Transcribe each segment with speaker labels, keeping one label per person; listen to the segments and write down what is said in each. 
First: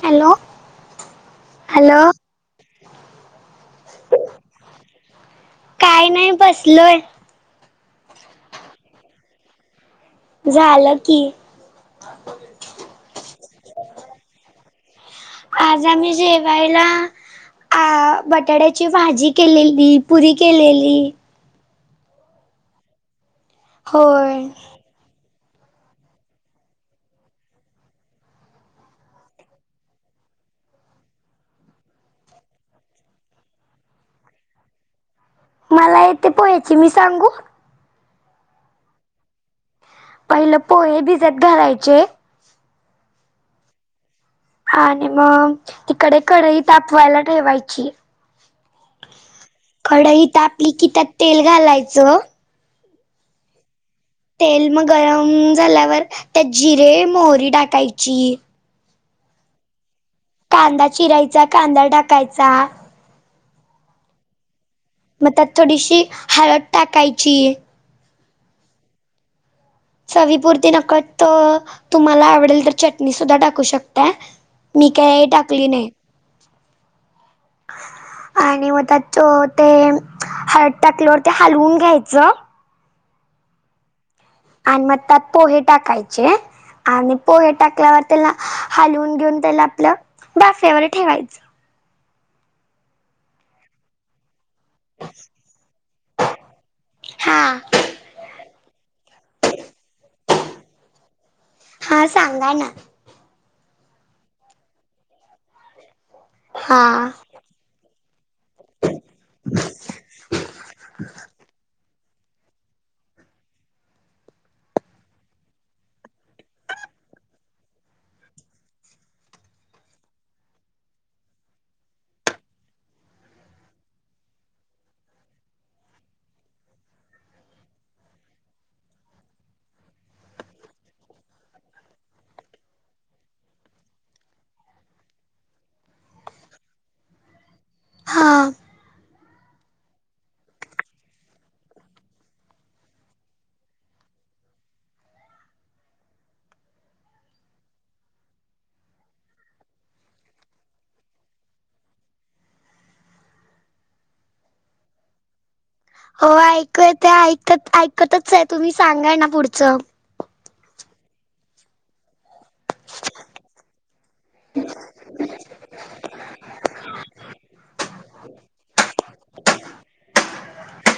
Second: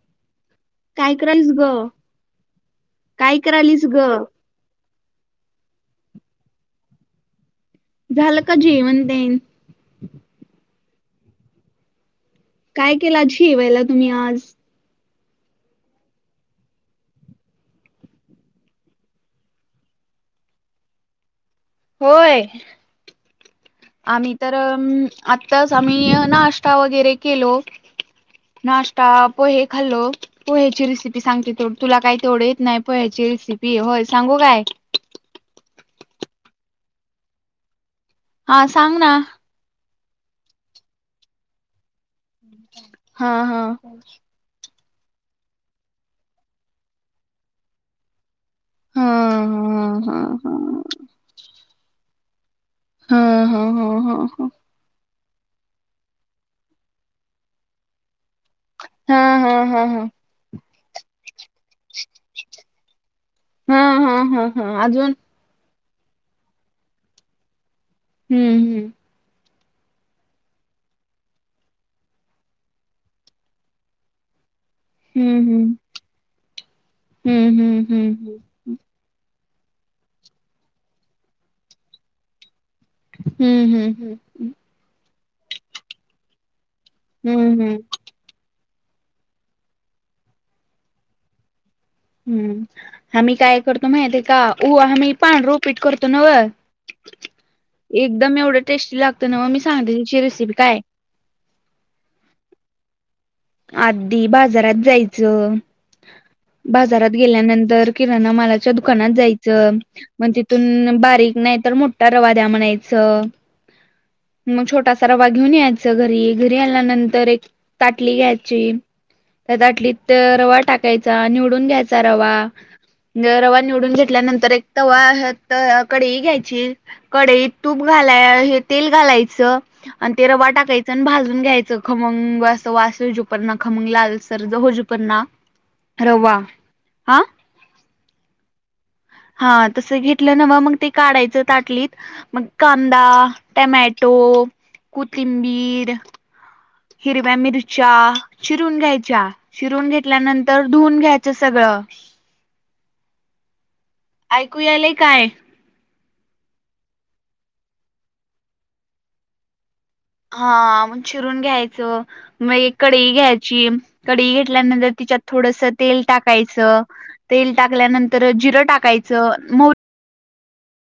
Speaker 1: Hello,
Speaker 2: काय करालीस गं?
Speaker 1: हॅलो
Speaker 2: काय करालीस गं?
Speaker 1: काही नाही बसलोय.
Speaker 2: झालं का जेवण बेन?
Speaker 1: झालं की.
Speaker 2: काय केलं जेवायला तुम्ही आज?
Speaker 1: आज आम्ही जेवायला अ बटाट्याची भाजी केलेली पुरी केलेली.
Speaker 2: होय आम्ही
Speaker 1: होय
Speaker 2: तर आत्ताच आम्ही नाश्ता वगैरे केलो नाश्ता पोहे खाल्लो पोह्याची रेसिपी सांगते ते तुला काय तेवढ येत नाही पोह्याची रेसिपी होय सांगू काय
Speaker 1: मला येथे पोहायचे मी सांगू
Speaker 2: हा सांग ना
Speaker 1: पहिलं पोहे भिजत घालायचे
Speaker 2: हा हा
Speaker 1: हा आणि मग तिकडे कढई तापवायला ठेवायची
Speaker 2: ह
Speaker 1: कडईत आपली कि त्यात तेल घालायचं
Speaker 2: हा हा हा
Speaker 1: तेल मग गरम झाल्यावर त्यात जिरे मोहरी टाकायची
Speaker 2: हा हा हा हा
Speaker 1: कांदा चिरायचा कांदा टढाकायचा
Speaker 2: हा हा हा हा अजून
Speaker 1: ची हलत टाकायची
Speaker 2: हम्म हम्म
Speaker 1: चवीपुरती नकत तुम्हाला आवडेल तर चटणी सुद्धा टाकू शकता मी काही टाकली
Speaker 2: हम्म
Speaker 1: नाही
Speaker 2: हम्म हम्म हम्म हम्म.
Speaker 1: आणि मग त्या चो ते हळद टाकल्यावर ते हलवून घ्यायचं
Speaker 2: हम्म हम्म हम्म
Speaker 1: आणि मग त्यात पोहे टाकायचे आणि पोहे
Speaker 2: हम्म, हम्म,
Speaker 1: टाकल्यावर त्याला हलवून घेऊन त्याला आपलं बाफ्यावर ठेवायचं
Speaker 2: हम्म आम्ही काय करतो माहि ते का उ आ मी पान रोपीट करतो नव
Speaker 1: हा
Speaker 2: एकदम एवढं टेस्टी लागतं ना मग मी सांगते त्यािची रेसिपी काय
Speaker 1: हा सांगा ना
Speaker 2: आधी बाजारात जायचं
Speaker 1: हा
Speaker 2: बाजारात गेल्यानंतर मालाच्या दुकानात जायच मग तिथून बारीक नाही तर परवा द्या म्हणायच. मग छोटासा रवा घेऊन यायच घरी. घरी आल्यानंतर एक ताट टली घ्यायची त्या दाटलीत रवा टाकायचा निवडून घ्यायचा रवा े रवा निवडून घेतल्यानंतर एक तवा कढई घ्यायची कडई तूप घालाय हे तेल घालायचं आणि ते रवा टाकायचं आणि भाजून घ्यायचं खमंग वासजपणना खमंगलाल सरज होजू पना रवा हा
Speaker 1: हा
Speaker 2: हा तस घेतलं ना मग ते काढायचं ताटलीत मग कांदा टमॅटो हो कुतीिमबीर हिरव्या मिरच्या चिरून घ्यायच्या चिरून घेतल्यानंतर धुवून घ्यायच सगळं ह ऐकूयालाय काय
Speaker 1: हो ऐकय ते ऐकत ऐकतच आहे तुम्ही सांगा ना पुढचं
Speaker 2: हा मग चिरून घ्यायचं मग एक कडई घ्यायची कडी घेतल्यानंतर तिच्यात थोडस तेल टाकायचं तेल टाकल्यानंतर जिरं टाकायचं म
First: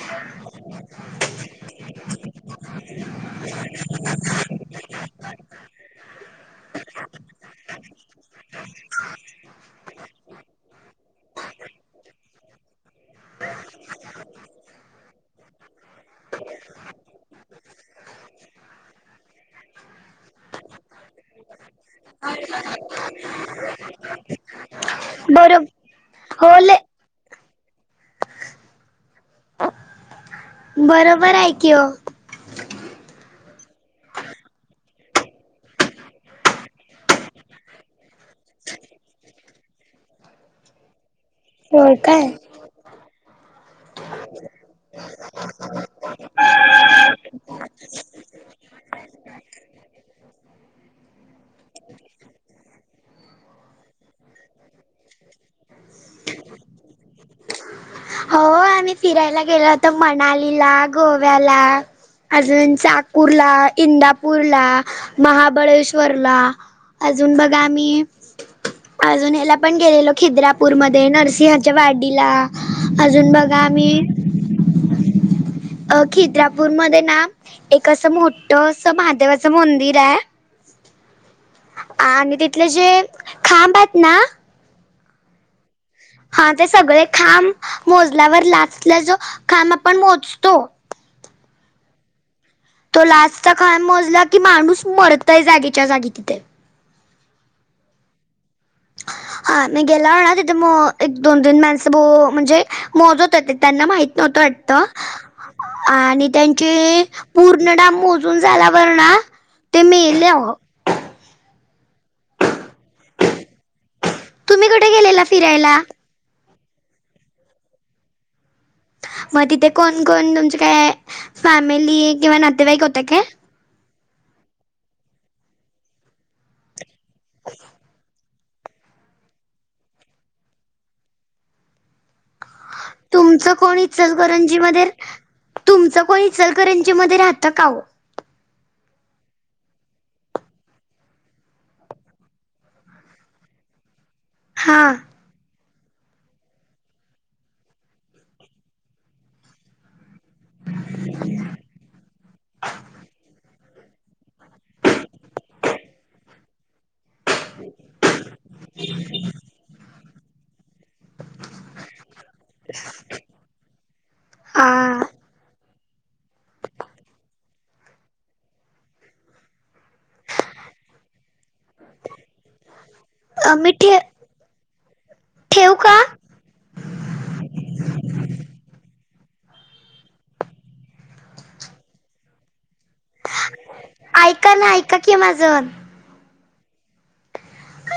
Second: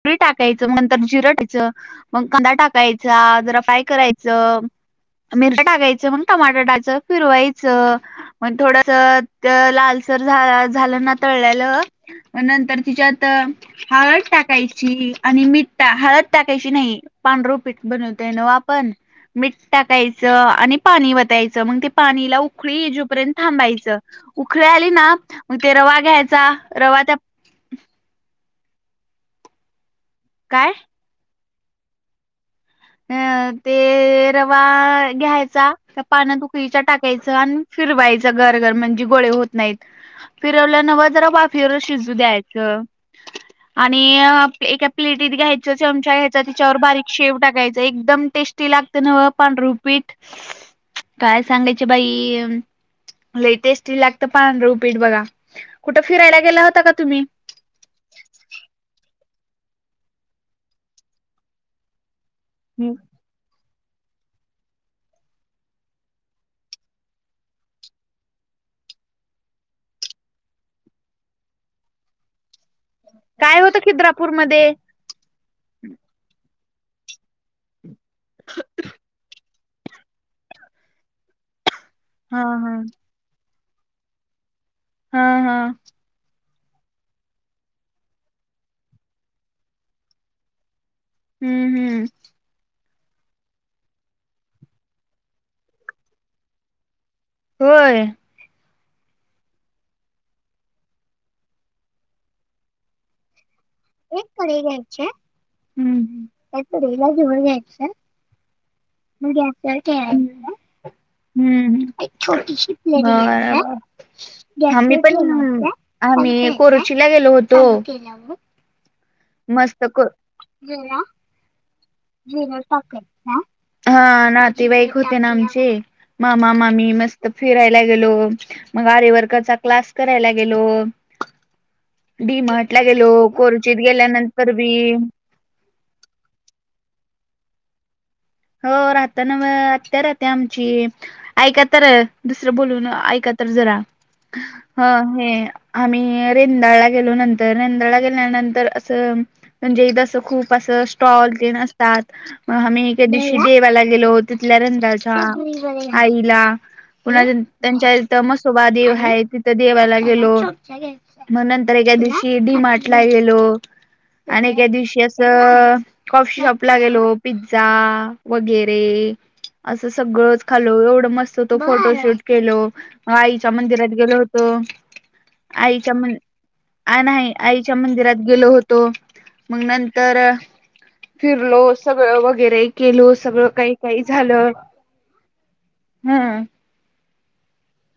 Speaker 2: पुरी टाकायचं मग नंतर जिरं टायचं मग कांदा टाकायचा जरा फ्राय करायचं मिर टाकायचं मग टमाट टायच फिरवायचं मग थोडस लाल झा ना तलं नंतर तच्यात हा आणि मठठा हळद टाकायची नाही पांढर पीठ बनवते न आपण मिठ टाकायचं आणि पाणी वाटतच मग ते पाणी ला उखळी येऊपर्यंत थांबायच उखळी आली ना मग
Speaker 1: बरोब
Speaker 2: ते रवा घ्यायचा
Speaker 1: हो ले
Speaker 2: रवा त्या काय
Speaker 1: बरोबर आहे कि ओ.
Speaker 2: अ ते रवा घ्यायचा पाण्यातत उकळीच्या टाकायच अन फिरवायचं गरगर म्हणजे गोळे होत नाहीत. फिरवलं नव्ह जरा वाफ फिरू
Speaker 1: होय
Speaker 2: शिजू
Speaker 1: काय?
Speaker 2: द्यायचं आणि एका प्लेटीत घ्यायचं चमचा घ्यायचा त्याच्यावर बारीक शेव टाकाय एकदम टेस्टी लागते नव पांढर उपीट. काय सांगायच बाई. लई टेस्टी लागत पांढर ऊपीट बघा. कुठं फिरायला गेला होता का तुम्ही?
Speaker 1: हो आम्ही फिरायला गेलो होतो मनालीला गोव्याला. अजून चाकूरला इंदापूरला महाबळेश्वरला अजून बघा आम्ही अजून याला पण गेलेलो खिद्रापूरमध्ये नरसिंहाच्या वाडीला अजून बघ
Speaker 2: काय होत खिद्रापूरमध्ये?
Speaker 1: अ खिद्रापूर मध्ये ना एक असं मोठ अस महादेवा च मंदिर आहे आणि
Speaker 2: हा
Speaker 1: तिथले
Speaker 2: हा
Speaker 1: जे खांब आहेत ना.
Speaker 2: ह, ह.
Speaker 1: हा ते सगळे खांब मोजल्यावर लास्टला जो खांब आपण मोजतो.
Speaker 2: हम्म, हम्म.
Speaker 1: तो लास्टचा खांब मोजला की माणूस मरतय जागेच्या जागी तिथे.
Speaker 2: होय.
Speaker 1: हा मी गेला हो ना तिथे म एक दोन तीन माणसं म्हणजे मोजत होते त्यांना माहित नव्हतं वाटत
Speaker 2: हम्म
Speaker 1: आणि त्यांचे पूर्णडम मोजून झाला झाल्यावर
Speaker 2: गॅसवर
Speaker 1: ते मेले. [inaudible]
Speaker 2: ठेवायचं. हम्म छोटी
Speaker 1: तुम्ही कुठे गेलेला
Speaker 2: पण
Speaker 1: फिरायला?
Speaker 2: आ [inaudible] कोरुचीला गेलो होतो.
Speaker 1: मग तिथे
Speaker 2: मस्त
Speaker 1: कोण
Speaker 2: क
Speaker 1: कोण तुमचे काय फॅम मिली किवा नातेवाईक होत काय?
Speaker 2: हा नातेवाईक होते ना आमचे. मामा मामी मस्त फिरायला गेलो मग आरे वर्करचा क्लास करायला गेलो. डी मार्ट गेलो
Speaker 1: तुमचं कोण
Speaker 2: कोरुचीत गेल्यानंतर
Speaker 1: इचलकरंजी
Speaker 2: बी
Speaker 1: मध्ये तुमचं कोणी इचलकरंजी मध्ये राहतं का वो?
Speaker 2: हो राहत नव आत्या राहते आमची. ऐका तर दुसरं बोलून ऐका तर जरा ह
Speaker 1: हा
Speaker 2: हे आम्ही रेंडाळ ला गेलो नंतर रेंडाळ ला गेल्यानंतर असं म्हणजे जस खूप अस स्टॉल तेन असतात म आम्ही एके दिवशी देवाला गेलो तिथल्या रंदाचा आईला. पुन्हा त्यांच्या इथं म्हसोबा देव आहे तिथ देवाला गेलो. मग नंतर एका दिवशी डी मार्ट गेलो. आणि त्या दिवशी
Speaker 1: हा
Speaker 2: असं कॉफी शॉपला गेलो पिझ्झा वगैरे असं सगळंच खालो एवढं मस्त तो फोटो शूट केलो मग आईच्या
Speaker 1: मी
Speaker 2: मंदिरात
Speaker 1: ठे
Speaker 2: गेलो होतो
Speaker 1: ठेवू
Speaker 2: आईच्या
Speaker 1: का?
Speaker 2: म नाही आईच्या मंदिरात गेलो होतो. मग नंतर फिरलो सगळं वगैरे. गेलो सगळं काही काही झालं
Speaker 1: ऐका ना ऐका की माझं
Speaker 2: हम्.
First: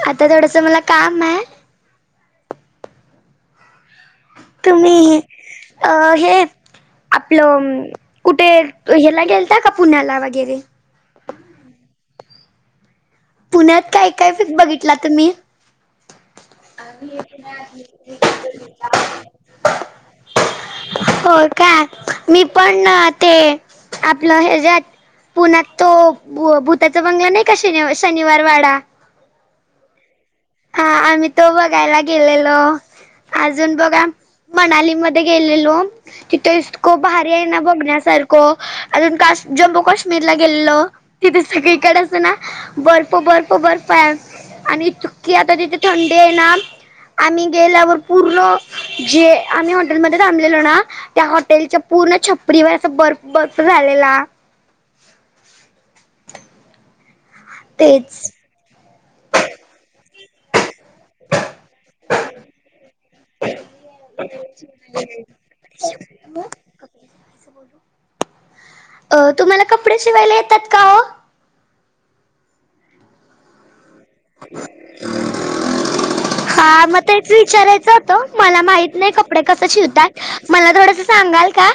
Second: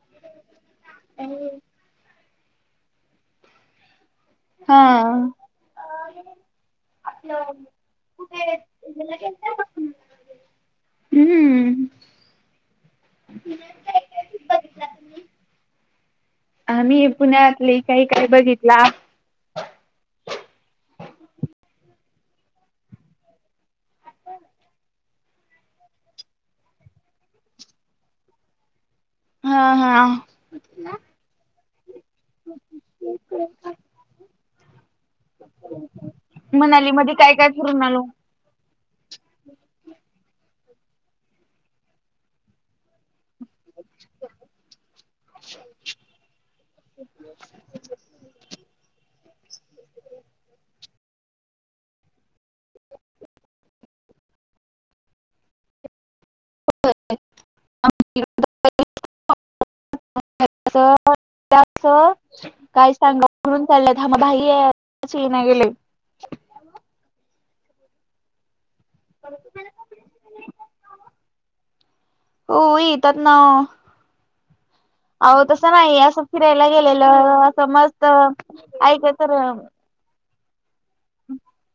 Speaker 1: आता थोडस मला काम आहे.
Speaker 2: हा.
Speaker 1: तुम्ही अ हे आपलं कुठे ह्याला गेलता का पुण्याला वगैरे?
Speaker 2: हम्म
Speaker 1: पुण्यात काय काय बघितला तुम्ही? [inaudible]
Speaker 2: आम्ही पुण्यातले काही काय बघितला.
Speaker 1: हो का मी पण ते आपल यांच्यात पुण्यात तो भूताचा बंगला नाही का शनिवार वाडा
Speaker 2: हा हा
Speaker 1: हा आम्ही तो बघायला गेलेलो अजून बघूया. मनाली मध्ये गेलेलो तिथे इतक
Speaker 2: मनालीमध्ये
Speaker 1: भारी
Speaker 2: काय
Speaker 1: आहे
Speaker 2: काय
Speaker 1: ना
Speaker 2: फिरून आलो.
Speaker 1: बघण्यासारख अजून काश जम्मू काश्मीरला गेलेलो तिथे सगळीकडे अस ना बर्फ बर्फ बर्फ आहे आणि कि आता तिथे थंडी आहे ना आम्ही गेल्यावर पूर्ण जे आम्ही हॉटेलमध्ये थांबलेलो ना त्या हॉटेलच्या पूर्ण छपरीवर असा बर्फ बर्फ झालेला
Speaker 2: ह
Speaker 1: तेच
Speaker 2: अस काय सांगारून चाललंयत हमा भाई आहेच ल नाही गेले
Speaker 1: हो अ तुम्हाला कपडे शिवायला येतात का
Speaker 2: हो येेतत ना अहो तसं नाही असं फिरायला
Speaker 1: हा मग तेच
Speaker 2: गेलेलं असं
Speaker 1: विचारायचं
Speaker 2: मस्त
Speaker 1: होतं मला माहित
Speaker 2: ऐक
Speaker 1: नाही
Speaker 2: तर
Speaker 1: कपडे कसं मला थोडस सांगाल का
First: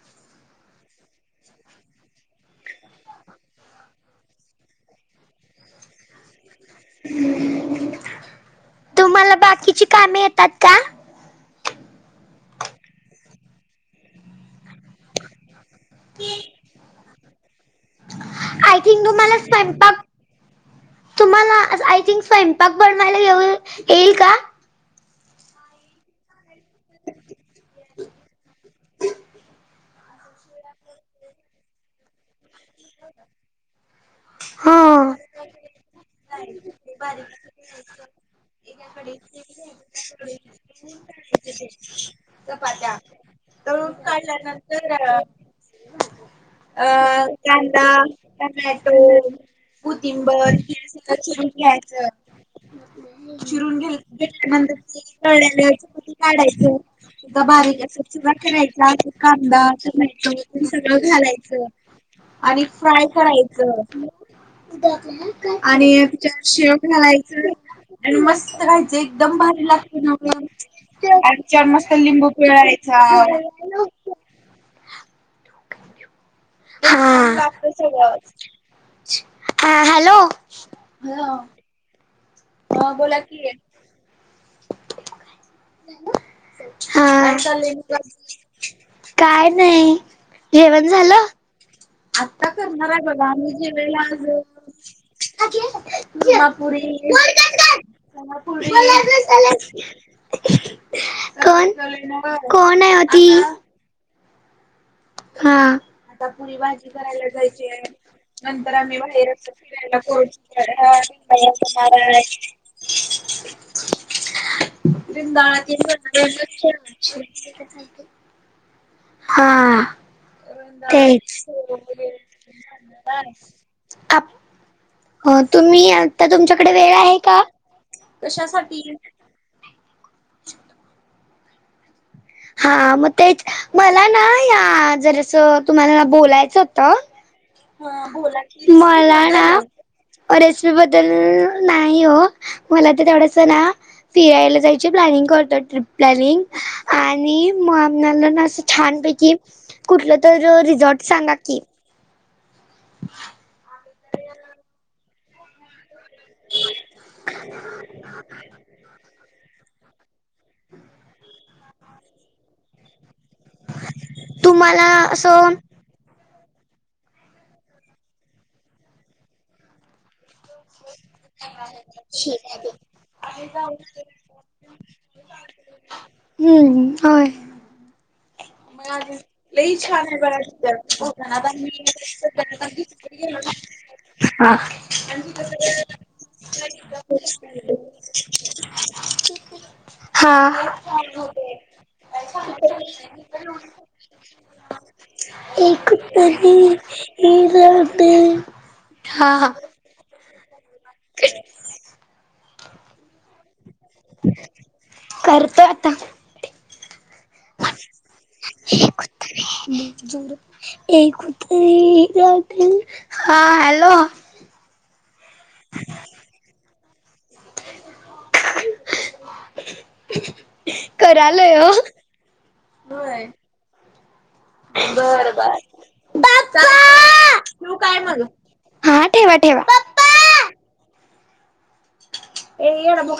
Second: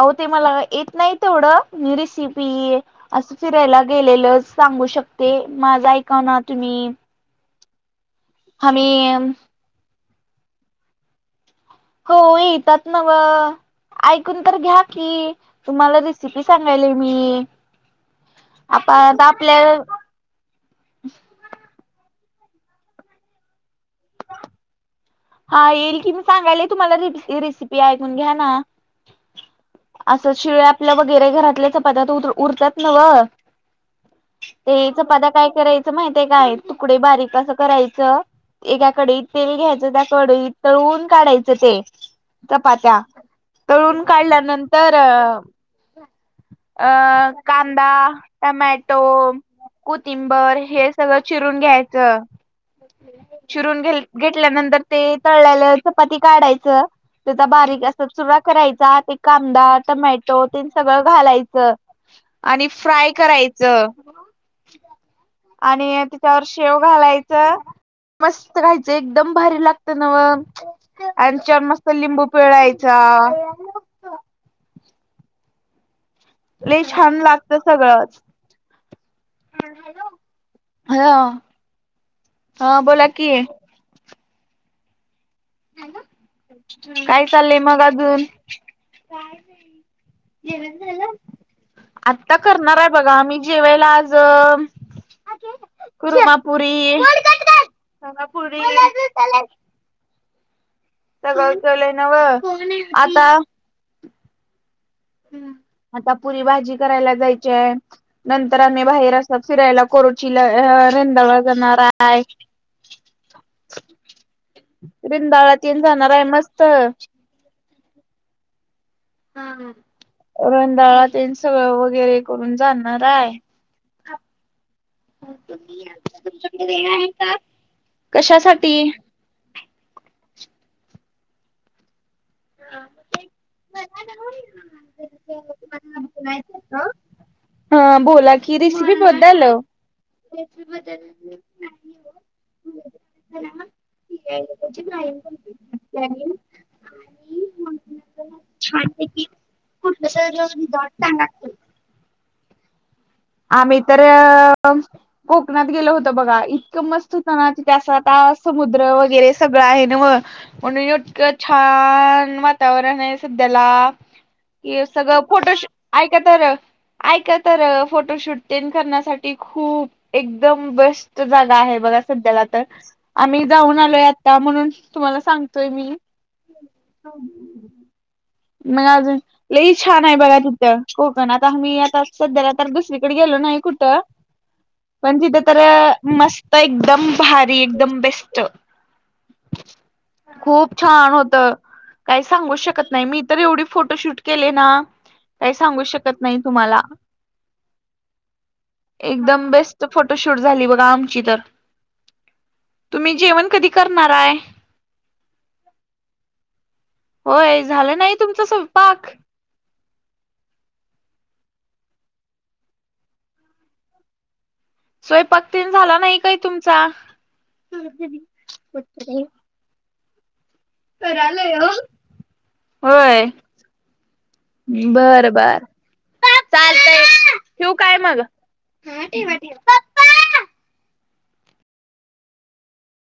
Speaker 2: अहो ते मला येत नाही तेवढं रेसिपी असं फिरायला गेलेलं सांगू शकते, माझ ऐका ना तुम्ही आम्ही
Speaker 1: तुम्हाला बाकीची कामे येतात का?
Speaker 2: हो, येतात नव ऐकून तर घ्या कि तुम्हाला रेसिपी सांगायले मी.
Speaker 1: आय थिंक
Speaker 2: आपण
Speaker 1: तुम्हाला
Speaker 2: आपल्या
Speaker 1: स्वयंपाक, तुम्हाला आय थिंक स्वयंपाक बनवायला येईल का?
Speaker 2: हा येईल की, मी सांगायले तुम्हाला रेसिपी ऐकून घ्या ना. असं शिळे आपल्या वगैरे घरातल्या चपात्या तर उरतात नव
Speaker 1: हो
Speaker 2: ते चपात्या काय करायचं माहित आहे काय तुकडे बारीक असं करायचं एकाकडे तेल घ्यायचं त्या कडईत तळून काढायचं ते
Speaker 1: चपट्या
Speaker 2: चपात्या तळून काढल्यानंतर
Speaker 1: अ कांदा टमॅटो कुथिंब
Speaker 2: कोथिंबर
Speaker 1: हे
Speaker 2: सगळं
Speaker 1: सळं चल
Speaker 2: चिरून घ्यायचं
Speaker 1: घ्यायचं चिरून
Speaker 2: घे घेतल्यानंतर ते
Speaker 1: गेंतरच
Speaker 2: तळल्याला चपाती
Speaker 1: काढायचं
Speaker 2: काढायचं
Speaker 1: तधा
Speaker 2: त्याचा
Speaker 1: बारीक अस
Speaker 2: असा
Speaker 1: चुगा
Speaker 2: चुरा
Speaker 1: ठेरायचा
Speaker 2: करायचा ते
Speaker 1: कांदा
Speaker 2: टमॅटो ते
Speaker 1: कमायच सगळं घालायचं आणि फ्राय करायचं आणि तिच्या शिर घालायचं आणि मस्त राहायचे, एकदम भारी लागत आणि चार मस्त लिंबू पिळायचा
Speaker 2: लय छान
Speaker 1: हा.
Speaker 2: लागत सगळंच
Speaker 1: ह, हॅलो?
Speaker 2: ह हा, बोला कि काय
Speaker 1: हा.
Speaker 2: चाललंय मग अजून
Speaker 1: काय नाही, जेवण झालं? आता करणार आहे बघा, जेवाला आज
Speaker 2: कुरमापुरी
Speaker 1: [unintelligible] [inaudible]
Speaker 2: पुरी
Speaker 1: [unintelligible] [inaudible]
Speaker 2: सगळं
Speaker 1: कोण?
Speaker 2: केलंय नव
Speaker 1: कोण आहे वो ती?
Speaker 2: आता
Speaker 1: हा
Speaker 2: आता पुरी भाजी करायला जायची आहे, नंतर आम्ही बाहेर असत फिरायला रोचीला रेंदाला जाणारा आहे. रेंगाळला तेन जाणार आहे मस्त
Speaker 1: हा.
Speaker 2: रेंदाळा तेन
Speaker 1: तेच
Speaker 2: सगळं वगैरे करून जाणार आहे
Speaker 1: हो, तुम्ही आता तुमच्याकडे वेळ आहे का? कशासाठी? [unintelligible] [inaudible] हा, मग तेच, मला ना या जर अस तुम्हाला बोलायचं होतं.
Speaker 2: अ बोला की रेसिपी
Speaker 1: मला
Speaker 2: बद्दल
Speaker 1: ना, रेसिपी बद्दल नाही हो मला तर एवढस ना, फिरायला जायच प्लॅनिंग करतो ट्रिप प्लॅनिंग आणि म ना असं छान पैकी, कुठलं तर रिझॉर्ट सांगा की [unintelligible] [inaudible]
Speaker 2: आम्ही तर कोकणात गेलो होतो. बघा इतकं मस्त होत ना तिथे असं आता समुद्र वगैरे सगळं आहे ना मग म्हक छान वातावरण आहे सध्याला कि
Speaker 1: तुम्हाला
Speaker 2: सगळं
Speaker 1: असं
Speaker 2: फोटोशू ऐका तर ऐका तर फोटोशूट ट करण्यासाठी खूप एक एकदम बेस्ट जागा आहे बघा सध्याला तर आम्ही जाऊन आलोय आता म्हणून तुम्हाला सांग तोय मी
Speaker 1: हम्म
Speaker 2: हो
Speaker 1: होय
Speaker 2: मग अज लई छान आहे बघा तिथं कोकण आता मी आता सध्याला तर दुसरीकडे गेलो नाही कुठं
Speaker 1: हा.
Speaker 2: पण तिथे तर मस्त एकदम भारी एकदम बेस्ट
Speaker 1: हा.
Speaker 2: खूप छान होत, काही सांगू शकत नाही मी. तर एवढी फोटोशूट केले ना काही सांगू
Speaker 1: एक
Speaker 2: शकत नाही
Speaker 1: तरी
Speaker 2: तुम्हाला.
Speaker 1: इरादे हा हा
Speaker 2: एकदम बेस्ट फोटोशूट झाली बघा आमची तर तुम्ही जेवण कधी करणार आहे.
Speaker 1: करतो आता
Speaker 2: होय झालं नाही तुमच
Speaker 1: एक
Speaker 2: पाक
Speaker 1: तरी एक कु हा हॅलो
Speaker 2: स्वयंपाक तन झाला नाही काय तुमचा
Speaker 1: करा आल हो
Speaker 2: होय
Speaker 1: बर बर ब तू काय मग
Speaker 2: हा ठठी वाट
Speaker 1: ए या ब